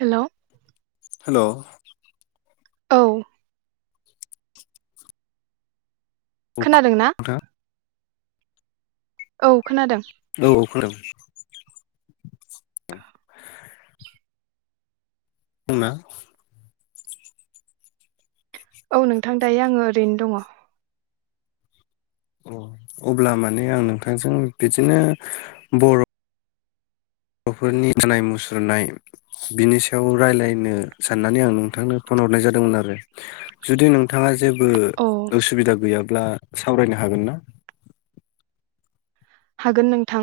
Hello. Hello. औ। खोनादों ना? नोंथां औ। खोनादों औ औ खोनादों। [unintelligible] औ नोंथां दायो आङो ओरैनो दङ। अ अब्ला माने आं नोंथांजों बिदिनो बर' बर'फोरनि मोसानाय मुसुरनाय बिनि सायाव रायलायनो साननानै आं नोंथांनो फन हरनाय जादोंमोन आरो जुदि नोंथाङा जेबो औ उसुबिदा गैयाब्ला सावरायनो हागोन ना हागोन नोंथां।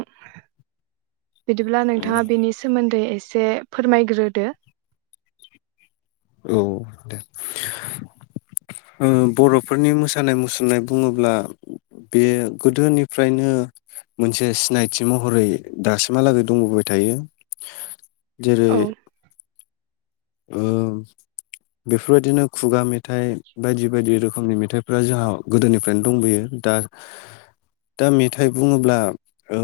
बिदिब्ला नोंथाङा बेनि सोमोन्दै एस से फोरमायग्रोदो। औ दे। ओ बर'फोरनि मोसानाय मुसुरनाय बुङोब्ला बे गोदोनिफ्रायनो मोनसे सिनायथि महरै दासिमहालागै दंबोबाय थायो‌। जेरै औ ओ बेफोरबायदिनो खुगा मेथाइ बायदि बायदि रोखोमनि मेथाइफ्रा जोंहा गोदोनिफ्रायनो दंबोयो दा दा मेथाइ बुङोब्ला ओ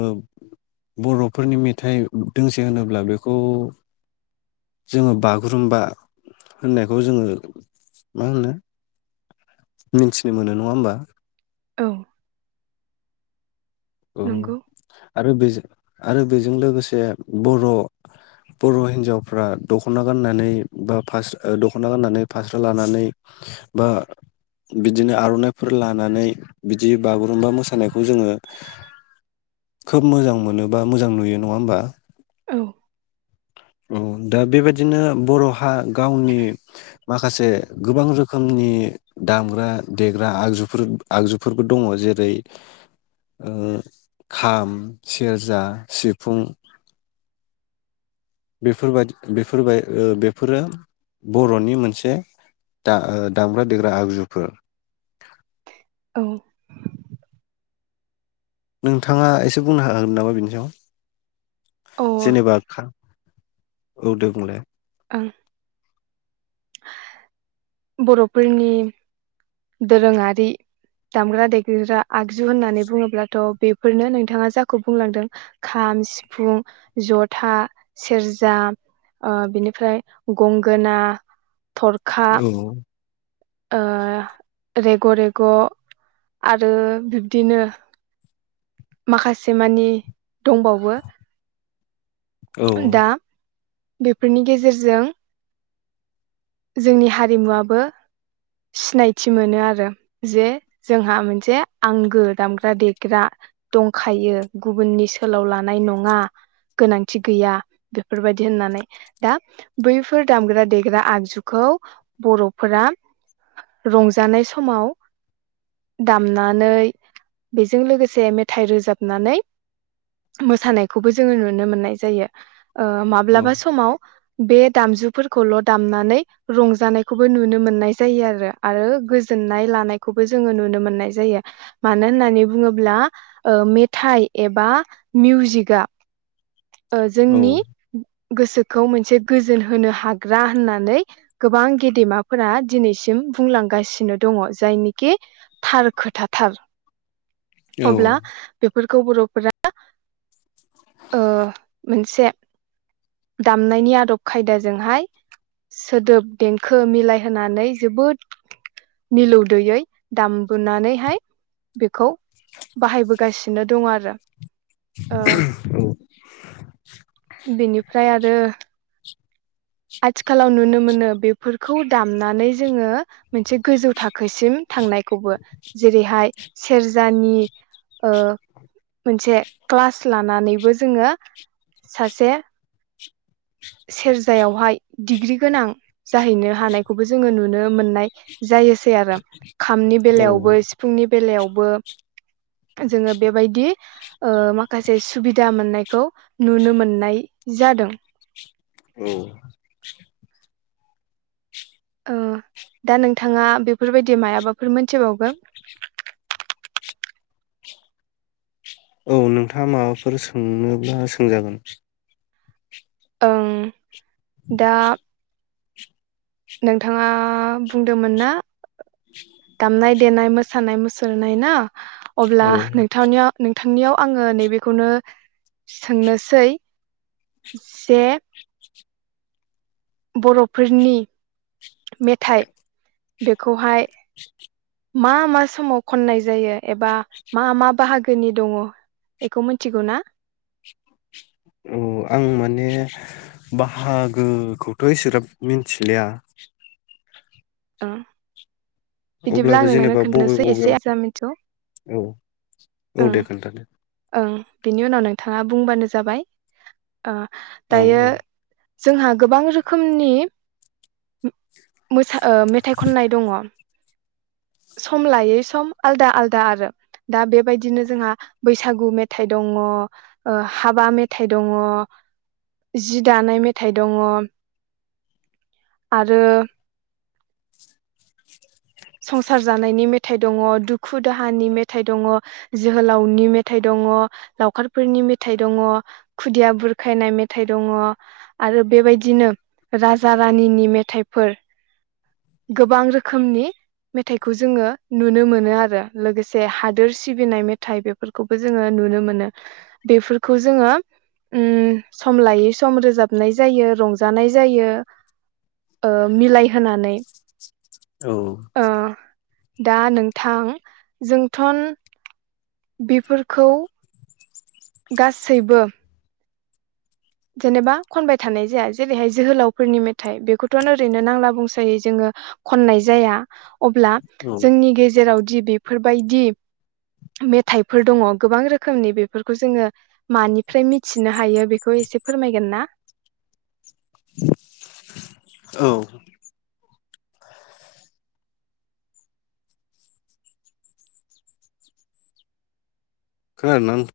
बर'फोरनि मेथाइ दोंसे होनोब्ला बेखौ जोङो बागुरुम्बा होननायखौ जोङो मा होनो मिन्थिनो मोनो नङा होमबा। औ। औ नंगौ आरो बेजों आरो बेजों लोगोसे बर' बर' हिनजावफ्रा दख'ना गाननानै बा फास ओ दख'ना गाननानै फास्रा लानानै बा बिदिनो आर'ननाइफोर लानानै बिदि बागुरुमबा मोसानायखौ जोङो खोब मोजां मोनोबा मोजां नुयो नङा ओमबा। औ औ दा बेबायादिनो बर'हा गावनि माखासे गोबां रोखोमनि दामग्रा देग्रा आगजुफोर आगजुफोरबो दङ जेरै ओ खाम सेरजा सिफुं बेफोरबादि बेफोरबाय ओ बेफोरो बर'नि मोनसे दा ओ दामग्रा देग्रा आगजुफोर औ नोंथाङा एसे बुंनो हागोन नामा बिनि सायाव? अ ओं जेनेबा खा औ दे बुंलाय ओं बर'फोरनि दोरोङारि दामग्रा देगग्रा आगजु होननानै बुङोब्लाथ' बेफोरनो नोंथाङा जाखौ बुंलांदों खाम सिफुं जथा सेरजा ओ बिनिफ्राय गंगोना थरखा औ ओ रेग' रेग' आरो बिब्दिनो माखासे मानि दंबावो। औ। दा बेफोरनि गेजेरजों जोंनि हारिमुवाबो सिनायथि मोनो आरो जे जोंहा मोनसे आंगो दामग्रा देग्रा दंखायो गुबुननि सोलाव लानाय नङा गोनांथि गैया बेफोरबायदि होननानै दा बैफोर दामग्रा देग्रा आगजुखौ खौ बर'फोरा रंजानाय समाव दामनानै बेजों लोगोसे मेथाइ रोजाबनानै मोसानायखौबो जोंङो नुनो मोननाय जायो। औ माब्लाबा समाव बे दामजुफोरखौल' दामनानै रंजानायखौबो नुनो मोननाय जायो आरो आरो गोजोननाय लानायखौबो जोङो नुनो मोननाय जायो मानो होननानै बुङोब्ला ओ मेथाइ एबा मिउजिकआ। ओ जोंनि गोसोखौ मोनसे गोजोन होनो हाग्रा होननानै गोबां गेदेमाफोरा दिनैसिम बुंलांगासिनो दङ जायनिखि थार खोथाथार। औ अब्ला बे फोरफोरखौ बर'फोरा ओ मोनसे दामनायनि आदब खायदाजोंहाय सोदोब देंखो मिलायहोनानै जोबोद मिलौदोयै दामबोनानैहाय बेखौ बाहायबोगासिनो दं आरो। ओ बेनिफ्राय आरो आथिखालाव नुनो मोनो बे फोरखौ दामनानै जोंङो मोनसे गोजौ थाखोसिम थांनायखौबो जेरैहाय सेरजानि मोनसे क्लास लानानैबो जोङो सासे सेरजायावहाय डिग्रि गोनां जाहैनो हानायखौबो जोंङो नुनो मोननाय जायोसै आरो। खामनि बेलायावबो सिफुंनि बेलायावबो जोंङो बेबायदि ओ माखासे सुबिदा मोननायखौ नुनो मोननाय जादों। औ ओ दा नोंथाङा बेफोरबायदि मायबाफोर मोनथिबावगोन? औ नोंथाङा माबाफोर सोंनोब्ला सोंजागोन? ओं दा नोंथाङा बुंदोंमोन ना दामनाय देनाय मोसानाय मुसुरनाय ना अब्ला औ नोंथांनियाव नोंथांनियाव आंङो नैबेखौनो सोंनोसै जे बर'फोरनि मेथाइ बेखौहाय मा मा समाव खननाय जायो एबा मा मा बाहागोनि दङ बेखौ मिथिगौ ना? औ आं माने बाहागोखौथ' एसेग्राब मिथिलिया। ओं बिदिब्ला आं अब्लाबो नोंनो जेनेबा बबे खोन्थानोसै एसे आं जा मिथिगौ बबेयाव औ औ ओं दे खोन्थादो। ओं बिनि उनाव नोंथाङा बुंबानो जाबाय। ओ औ दायो औ जोंहा गोबां रोखोम रोखोमनि मोसा मेथाइ खननाय दङ। सम लायै सम आलदा आलदा आरो दा बेबायदिनो जोंहा बैसागु मेथाइ दङ ओ हाबा मेथाइ दङ जि दानाय मेथाइ दङ आरो संसार जानायनि मेथाइ दङ, दुखु दाहानि मेथाइ दङ, जोहोलावनि मेथाइ दङ, लावखारफोरनि मेथाइ दङ, खुदिया बुरखायनाय मेथाइ दङ। आरो बेबायदिनो राज जा रानिनि मेथाइफोर गोबां रोखोमनि मेथाइखौ जोङो नुनो मोनो आरो लोगोसे हादोर सिबिनाय मेथाइ बेफोरखौबो जोङो नुनो मोनो। बेफोरखौ जोङो उम सम लायै - सम रोजाबनाय जायो रंजानाय जायो ओ मिलायहोनानै। औ। ओ दा नोंथां जोंथन बेफोरखौ गासैबो जेनेबा खनबाय थानाय जाया। जेरैहाय जोहोलावफोरनि मेथाइ बेखौथ' ओरैनो नांला बंसायै जोङो खननाय जाया। अब्ला औ जोंनि गेजेराव दि बेफोरबायदि मेथाइफोर दङ गोबां रोखोमनि बेफोरखौ जोङो मानिफ्राय मिथिनो हायो बेखौ एसे फोरमायगोन ना? औ। खोनादोंना नों